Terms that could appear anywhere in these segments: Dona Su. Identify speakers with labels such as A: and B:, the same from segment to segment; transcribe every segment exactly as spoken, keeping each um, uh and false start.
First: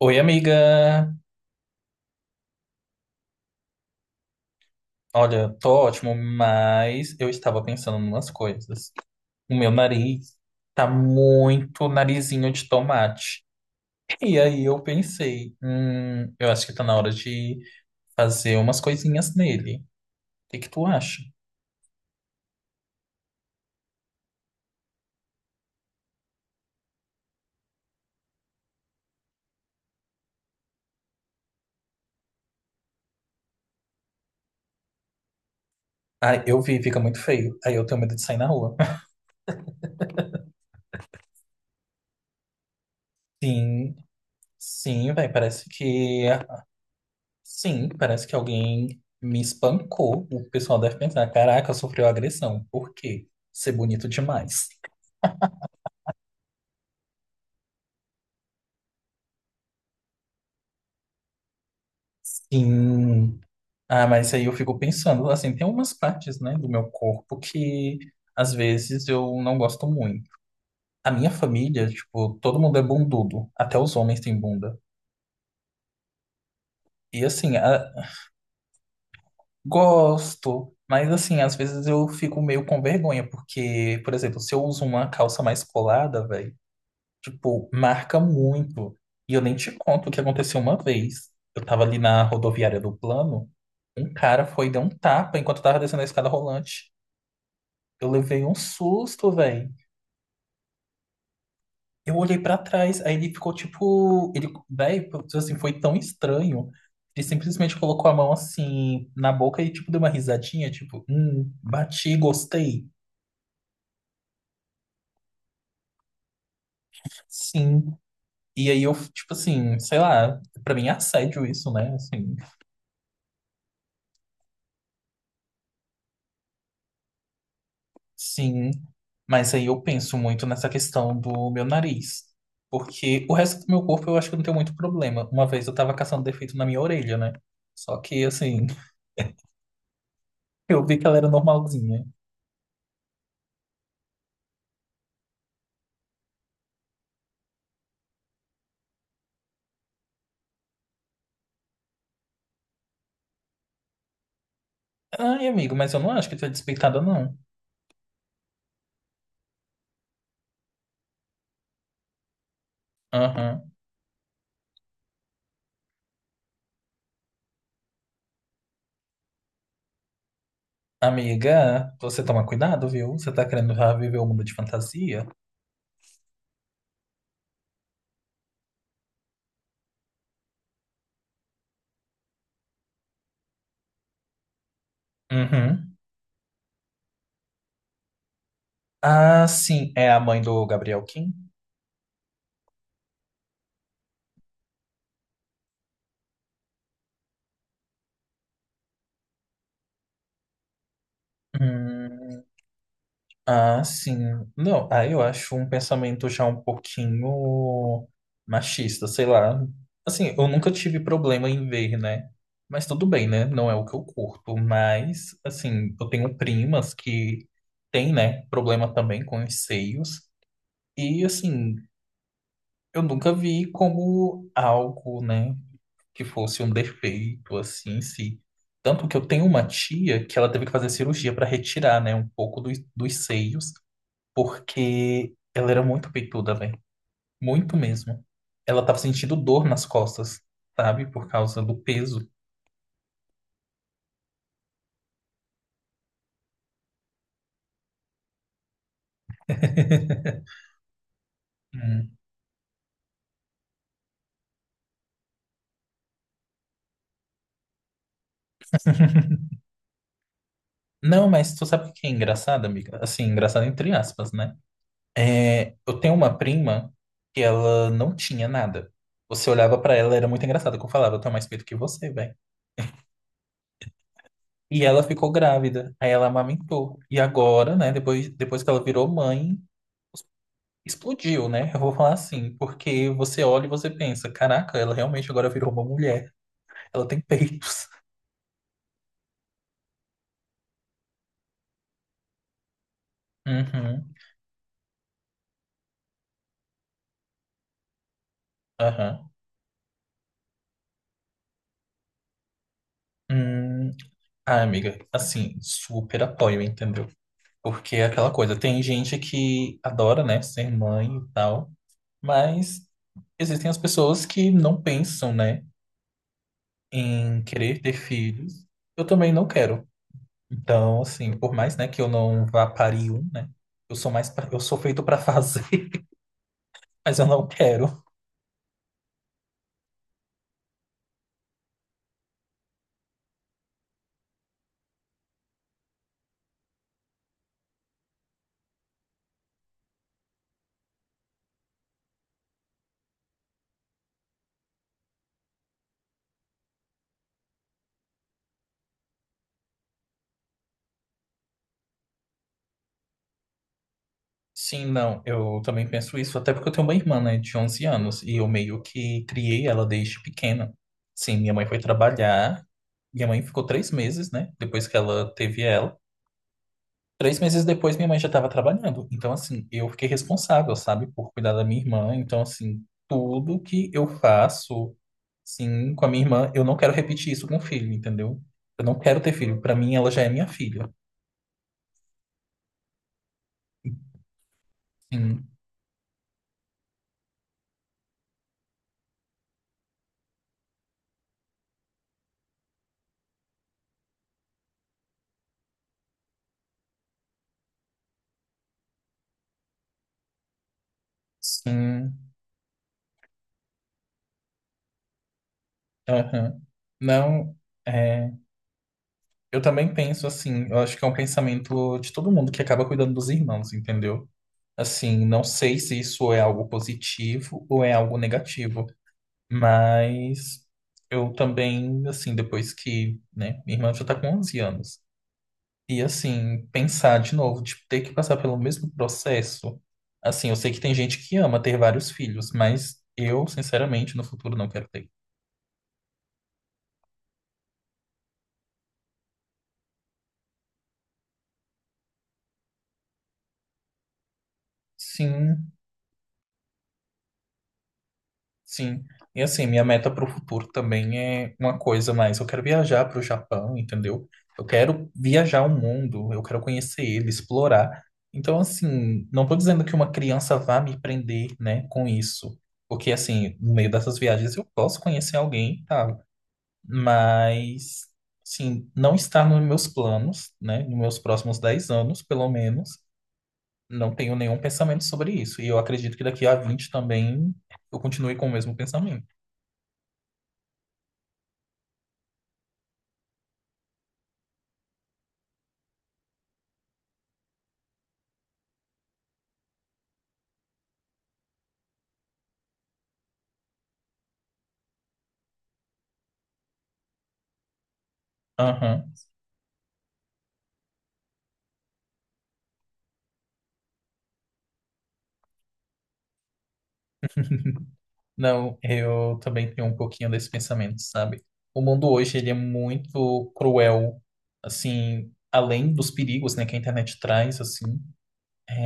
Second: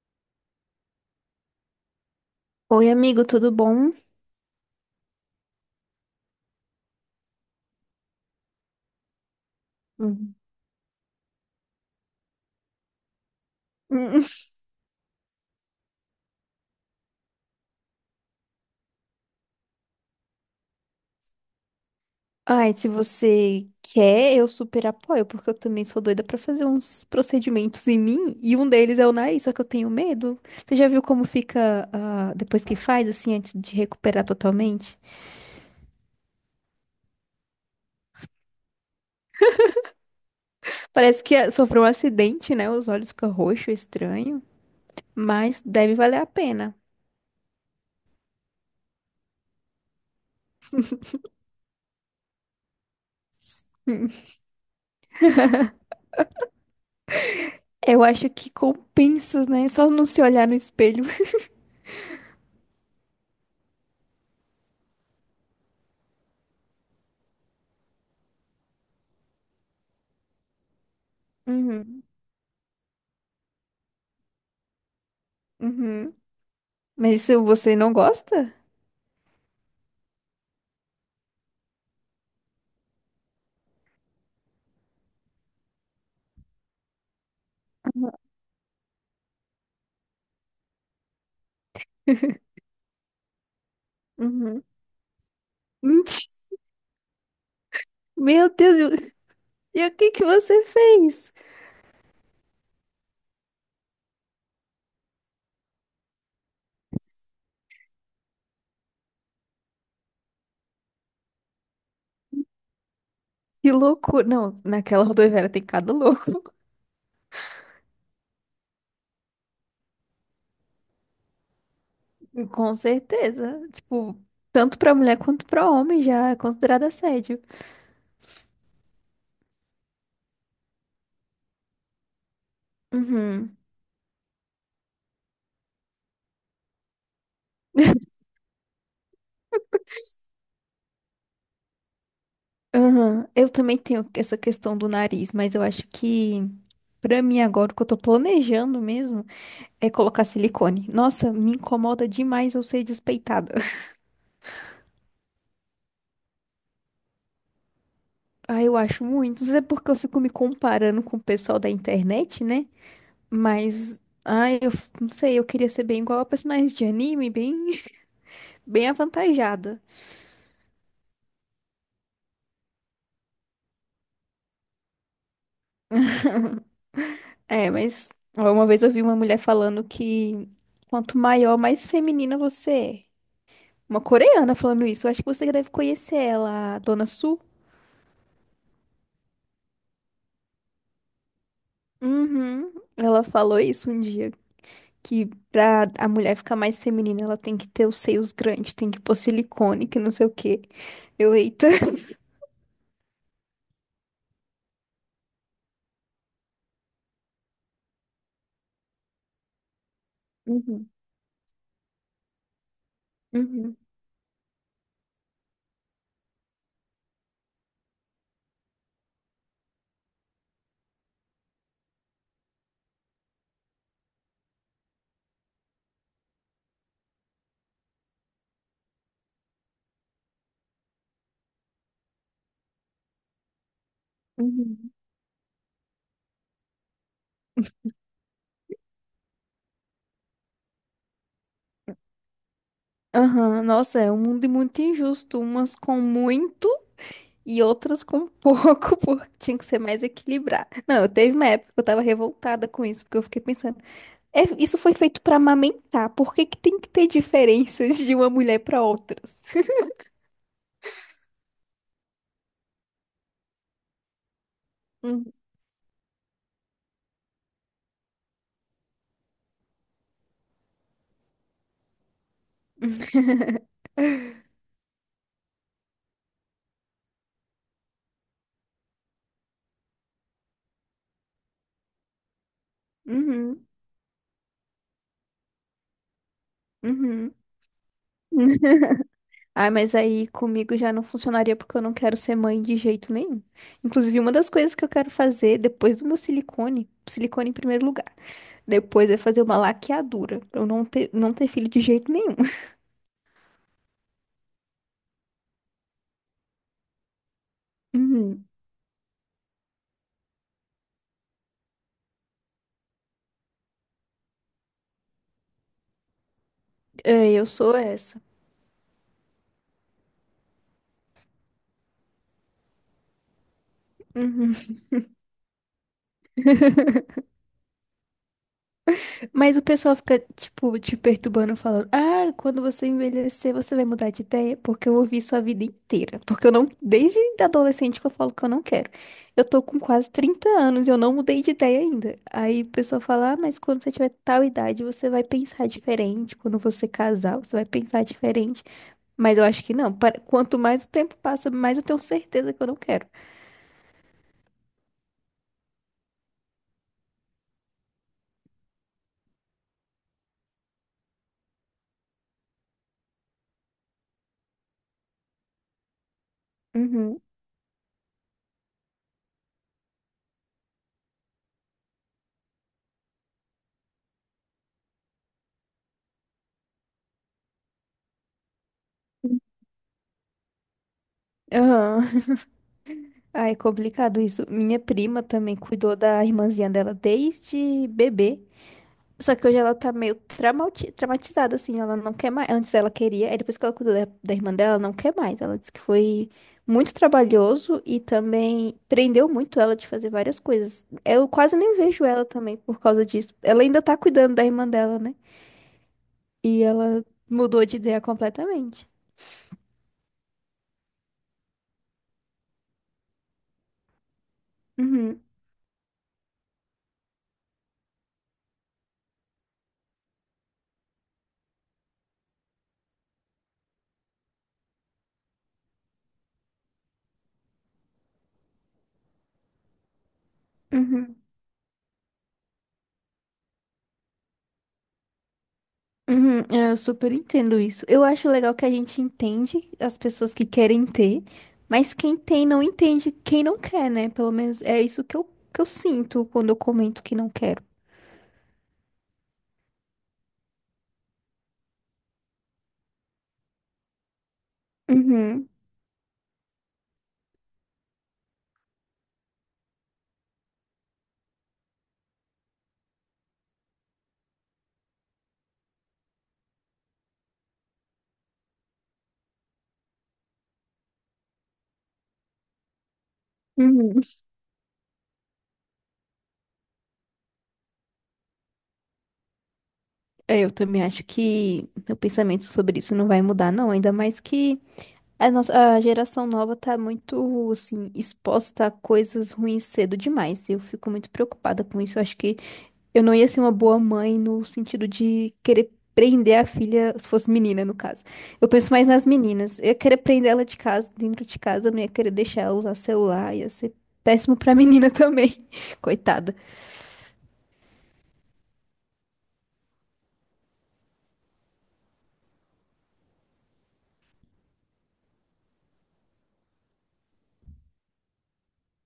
A: Oi, amiga!
B: Oi, amigo, tudo bom?
A: Olha, tô ótimo, mas eu estava pensando em umas coisas. O meu
B: Hum.
A: nariz tá muito narizinho de tomate.
B: Hum.
A: E aí eu pensei, hum, eu acho que tá na hora de fazer umas coisinhas nele. O que que tu acha?
B: Ai, se você quer, eu super apoio, porque eu também sou doida pra fazer uns procedimentos em mim, e um deles é o nariz, só que eu tenho medo. Você já viu como fica, ah, depois que faz, assim, antes de recuperar totalmente?
A: Ah, eu vi, fica muito feio. Aí eu tenho medo de sair na rua.
B: Parece que ah, sofreu um acidente, né? Os olhos ficam roxos,
A: Sim,
B: estranho,
A: sim, velho,
B: mas
A: parece
B: deve valer
A: que...
B: a pena.
A: Sim, parece que alguém me espancou. O pessoal deve pensar, caraca, sofreu agressão. Por quê? Ser bonito demais.
B: Eu acho que compensa, né? Só não se olhar no espelho.
A: Sim. Ah, mas aí eu fico pensando, assim, tem umas partes, né, do meu corpo que às vezes eu não gosto muito. A minha família,
B: Uhum,
A: tipo, todo mundo é bundudo, até os homens têm bunda.
B: uhum. Mas
A: E
B: isso
A: assim,
B: você
A: a-
B: não gosta?
A: gosto, mas assim, às vezes eu fico meio com vergonha, porque, por exemplo, se eu uso uma calça mais colada, velho, tipo, marca muito. E eu nem te conto o que aconteceu uma vez. Eu tava ali na rodoviária do plano, um cara
B: Uhum.
A: foi e deu um tapa enquanto eu tava descendo a escada
B: Mentira!
A: rolante. Eu levei
B: Meu
A: um
B: Deus, eu-
A: susto, velho.
B: e o que que você fez?
A: Eu olhei pra trás, aí ele ficou tipo, ele, velho, assim, foi tão estranho. Ele simplesmente colocou a mão assim na boca e tipo deu uma risadinha, tipo, hum, bati, gostei.
B: Que loucura. Não, naquela rodoviária tem cada louco.
A: Sim. E aí eu, tipo assim, sei lá, pra mim é assédio isso, né? Assim,
B: Com certeza. Tipo, tanto pra mulher quanto pra homem já é considerado assédio.
A: sim. Mas aí eu penso muito nessa questão do meu nariz. Porque o
B: Uhum.
A: resto do meu corpo eu acho que eu não tenho muito problema. Uma vez eu tava caçando defeito na minha orelha, né? Só que assim, eu vi que ela era normalzinha.
B: Aham. Eu também tenho essa questão do nariz, mas eu acho que pra mim agora o que eu tô planejando mesmo é colocar silicone. Nossa, me incomoda demais eu ser despeitada.
A: Ai, amigo, mas eu não acho que tu é despeitada, não.
B: Ah, eu acho muito. Isso é porque eu fico me comparando com o pessoal da internet, né?
A: Aham.
B: Mas, ai, eu f- não sei, eu queria ser bem igual a personagem de anime, bem, bem avantajada.
A: Amiga, você toma cuidado, viu? Você tá querendo já viver o mundo de fantasia?
B: É, mas ó, uma vez eu vi uma mulher falando que quanto maior, mais feminina você é. Uma coreana falando isso, eu acho que você deve
A: Uhum.
B: conhecer ela, a Dona Su.
A: Ah, sim, é a mãe do Gabriel Kim?
B: Uhum, ela falou isso um dia, que pra a mulher ficar mais feminina, ela tem que ter os seios grandes, tem que pôr silicone, que não sei o quê. Eu, eita.
A: Hum. Ah, sim. Não, ah, eu acho um pensamento já um pouquinho machista, sei lá. Assim, eu nunca
B: Uhum,
A: tive problema em ver, né? Mas tudo bem, né? Não é
B: uhum,
A: o que eu curto. Mas, assim, eu tenho primas que têm, né, problema também com os seios. E, assim, eu nunca vi como algo, né, que fosse um defeito, assim, em si. Tanto que eu tenho uma tia que ela teve que fazer cirurgia para retirar, né, um pouco dos, dos seios
B: uhum.
A: porque ela era muito peituda, velho. Muito mesmo. Ela tava sentindo dor nas costas, sabe? Por causa do peso.
B: Aham, nossa, é um mundo muito injusto, umas com muito e outras com pouco, porque tinha que ser mais equilibrado. Não, eu teve uma época que eu tava
A: Hum.
B: revoltada com isso, porque eu fiquei pensando, é, isso foi feito pra amamentar, por que que tem que ter diferenças de uma mulher pra outras?
A: Não, mas tu sabe o que é engraçado, amiga? Assim, engraçado entre aspas, né? É, eu tenho uma prima que ela não tinha nada. Você olhava pra ela, era muito engraçado que eu falava, eu tenho mais peito que você, velho. E ela ficou grávida, aí ela amamentou. E agora, né, depois, depois que ela virou mãe, explodiu, né? Eu vou falar assim, porque
B: Uhum,
A: você olha
B: uhum,
A: e você pensa, caraca, ela realmente agora virou uma mulher. Ela tem
B: uhum.
A: peitos.
B: Ah, mas aí comigo já não funcionaria porque eu não quero ser mãe de jeito nenhum.
A: Uhum,
B: Inclusive, uma das coisas que eu quero fazer depois do meu silicone, silicone em primeiro lugar. Depois é
A: aham.
B: fazer uma laqueadura, pra eu não ter, não ter filho de jeito nenhum.
A: Hum, ah, amiga, assim, super apoio, entendeu? Porque é aquela
B: Uhum.
A: coisa, tem gente que adora, né, ser mãe e tal, mas existem as pessoas que não pensam, né,
B: É,
A: em
B: eu sou
A: querer ter
B: essa.
A: filhos. Eu também não quero. Então, assim, por mais, né, que eu não vá parir um, né, eu sou mais, pra-
B: Uhum.
A: eu sou feito pra fazer, mas eu não quero.
B: Mas o pessoal fica, tipo, te perturbando, falando: Ah, quando você envelhecer, você vai mudar de ideia? Porque eu ouvi sua vida inteira. Porque eu não, desde adolescente que eu falo que eu não quero. Eu tô com quase trinta anos e eu não mudei de ideia ainda. Aí o pessoal fala: Ah, mas quando você tiver tal idade, você vai pensar diferente. Quando você casar, você vai pensar diferente. Mas eu acho que não. Pa- Quanto mais o tempo passa, mais eu tenho certeza que eu não quero.
A: Sim, não, eu também penso isso, até porque eu tenho uma irmã, né, de onze anos, e eu meio que criei ela desde pequena. Sim, minha mãe foi trabalhar, minha mãe ficou três meses, né, depois que ela teve ela.
B: Uhum.
A: Três meses depois, minha mãe já estava trabalhando, então, assim, eu fiquei responsável, sabe, por cuidar da minha irmã, então, assim, tudo que eu faço, sim, com a minha irmã, eu não quero repetir isso com o filho, entendeu? Eu não quero ter filho, pra mim ela já é minha filha.
B: Aham. Ai, complicado isso. Minha prima
A: Sim,
B: também cuidou da irmãzinha dela desde bebê. Só que hoje ela tá meio traumati- traumatizada, assim. Ela não quer mais. Antes ela queria, aí depois que ela cuidou da, da irmã dela, ela não quer mais. Ela disse que foi muito trabalhoso e também prendeu muito ela de fazer várias coisas. Eu quase nem vejo
A: sim,
B: ela também por causa disso. Ela ainda tá cuidando da irmã dela, né?
A: aham.
B: E ela
A: Não,
B: mudou de ideia
A: é.
B: completamente.
A: Eu também penso assim, eu acho que é um pensamento de todo mundo que acaba cuidando dos irmãos, entendeu?
B: Uhum,
A: Assim, não sei se isso é algo positivo ou é algo negativo, mas eu também, assim, depois que, né, minha irmã já tá com onze anos, e assim, pensar de novo, de ter que passar pelo mesmo processo, assim, eu sei que tem
B: uhum,
A: gente que ama ter vários filhos, mas eu, sinceramente, no futuro não quero ter.
B: uhum. Eu super entendo isso. Eu acho legal que a gente entende as pessoas que querem ter, mas quem tem não entende quem não quer, né? Pelo menos é isso que eu, que eu
A: Sim,
B: sinto quando eu comento que não quero.
A: sim. E assim, minha meta para o futuro também é uma coisa mais. Eu quero viajar para o Japão, entendeu? Eu quero
B: Uhum,
A: viajar o mundo, eu quero conhecer ele, explorar. Então, assim, não estou dizendo que uma criança vá me prender, né, com isso. Porque, assim, no meio dessas viagens eu posso conhecer alguém e tal. Mas, assim, não está nos meus planos, né, nos meus próximos dez anos, pelo menos.
B: uhum.
A: Não tenho nenhum pensamento sobre isso. E eu acredito que daqui a vinte também eu continue com o mesmo pensamento.
B: É, eu também acho que meu pensamento sobre isso não vai mudar, não. Ainda mais que a nossa, a geração nova tá muito, assim, exposta a coisas ruins cedo demais. Eu fico muito preocupada com isso. Eu acho que eu não ia ser uma boa mãe no sentido de querer prender a filha, se fosse menina, no caso. Eu penso mais nas
A: Aham.
B: meninas. Eu ia querer prender ela de casa, dentro de casa, eu não ia querer deixar ela usar celular, ia ser péssimo pra menina também. Coitada.
A: Não, eu também tenho um pouquinho desse pensamento, sabe? O mundo hoje, ele é muito cruel, assim, além dos perigos, né, que a internet traz, assim,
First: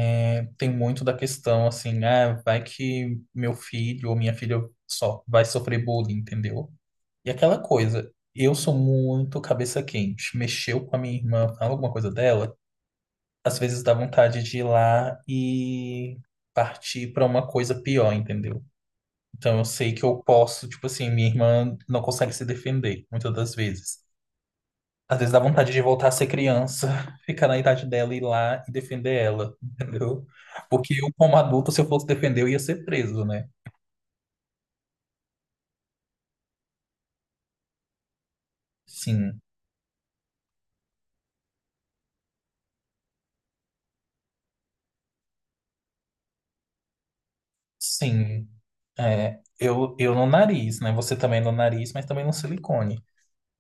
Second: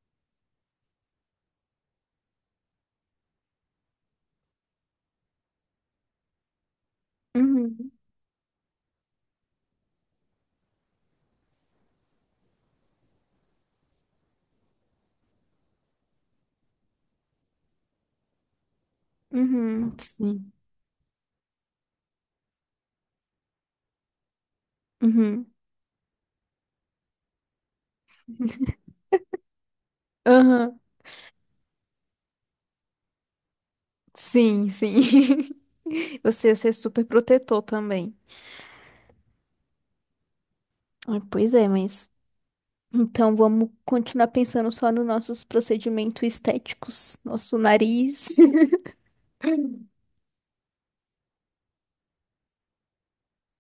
A: é, tem muito da questão, assim, ah, vai que meu filho ou minha filha só vai sofrer bullying, entendeu? E aquela
B: Uhum,
A: coisa, eu sou muito cabeça quente, mexeu com a minha irmã, fala alguma coisa dela, às vezes dá vontade de ir lá e partir para uma coisa pior, entendeu? Então eu
B: uhum,
A: sei que eu
B: sim.
A: posso, tipo assim, minha irmã não consegue se defender muitas das vezes. Às vezes dá
B: Uhum,
A: vontade de voltar a ser criança, ficar na idade dela e ir lá e defender ela, entendeu?
B: aham,
A: Porque eu, como adulto, se eu fosse defender, eu ia ser preso, né?
B: sim, sim. Você ia ser super protetor também.
A: Sim,
B: Ah, pois é, mas. Então vamos continuar pensando só nos nossos procedimentos estéticos, nosso nariz.
A: sim. É, eu, eu no nariz, né? Você também no nariz, mas também no silicone.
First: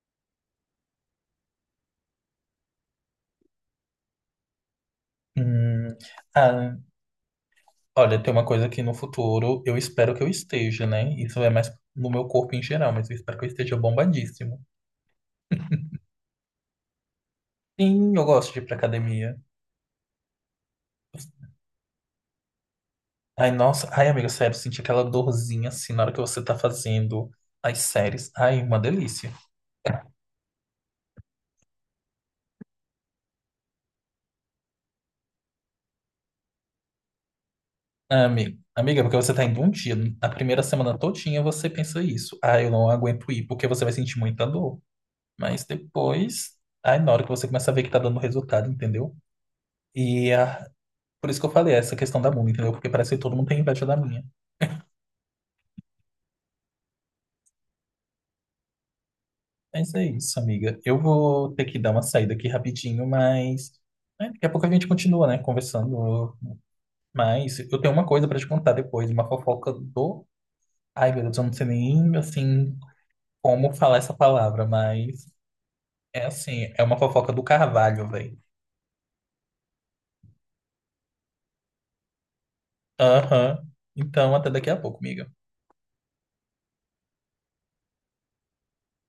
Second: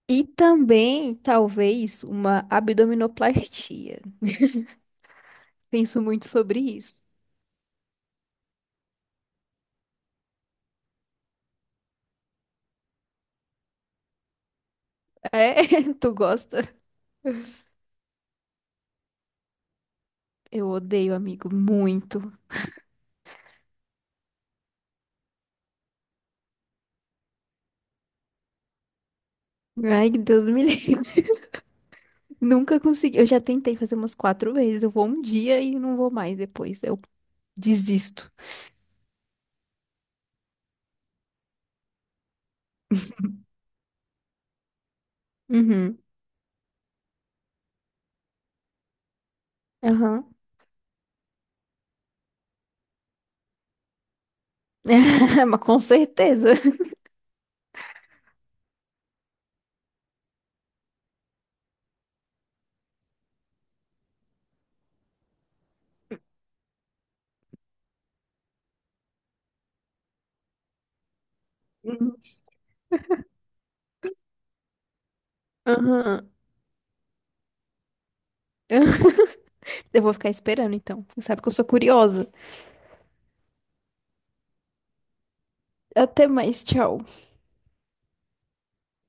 B: E também, talvez, uma abdominoplastia.
A: Hum,
B: Penso muito sobre
A: ah,
B: isso.
A: olha, tem uma coisa que no futuro eu espero que eu esteja, né? Isso é mais no meu corpo em geral, mas eu espero que eu esteja bombadíssimo.
B: É, tu gosta?
A: Sim, eu gosto de ir pra academia.
B: Eu odeio, amigo, muito.
A: Ai, nossa. Ai, amiga, sério, senti aquela dorzinha assim na hora que você tá fazendo as séries. Ai, uma delícia.
B: Ai, Deus me livre. Nunca consegui. Eu já tentei fazer umas quatro vezes. Eu vou um dia e não vou mais depois. Eu
A: Ah,
B: desisto.
A: Ami- amiga, porque você tá indo um dia, a primeira semana todinha você pensa isso. Ai, eu não aguento ir, porque você vai sentir muita dor. Mas
B: Uhum.
A: depois, ai, na hora que você começa a ver que tá dando resultado, entendeu?
B: Aham.
A: E ah, por isso que eu falei essa questão da mula, entendeu? Porque parece que todo mundo tem inveja da minha.
B: Mas com certeza.
A: Mas é isso, amiga. Eu vou ter que dar uma saída aqui rapidinho, mas né, daqui a pouco a gente continua, né, conversando. Mas eu tenho uma coisa pra te contar depois, uma fofoca do. Ai, meu Deus, eu não sei nem
B: Uhum.
A: assim como falar essa palavra, mas é
B: Aham.
A: assim, é uma fofoca do Carvalho, velho.
B: Eu vou ficar esperando, então. Sabe que eu sou curiosa.
A: Aham. Então, até daqui a pouco, amiga.
B: Até mais, tchau.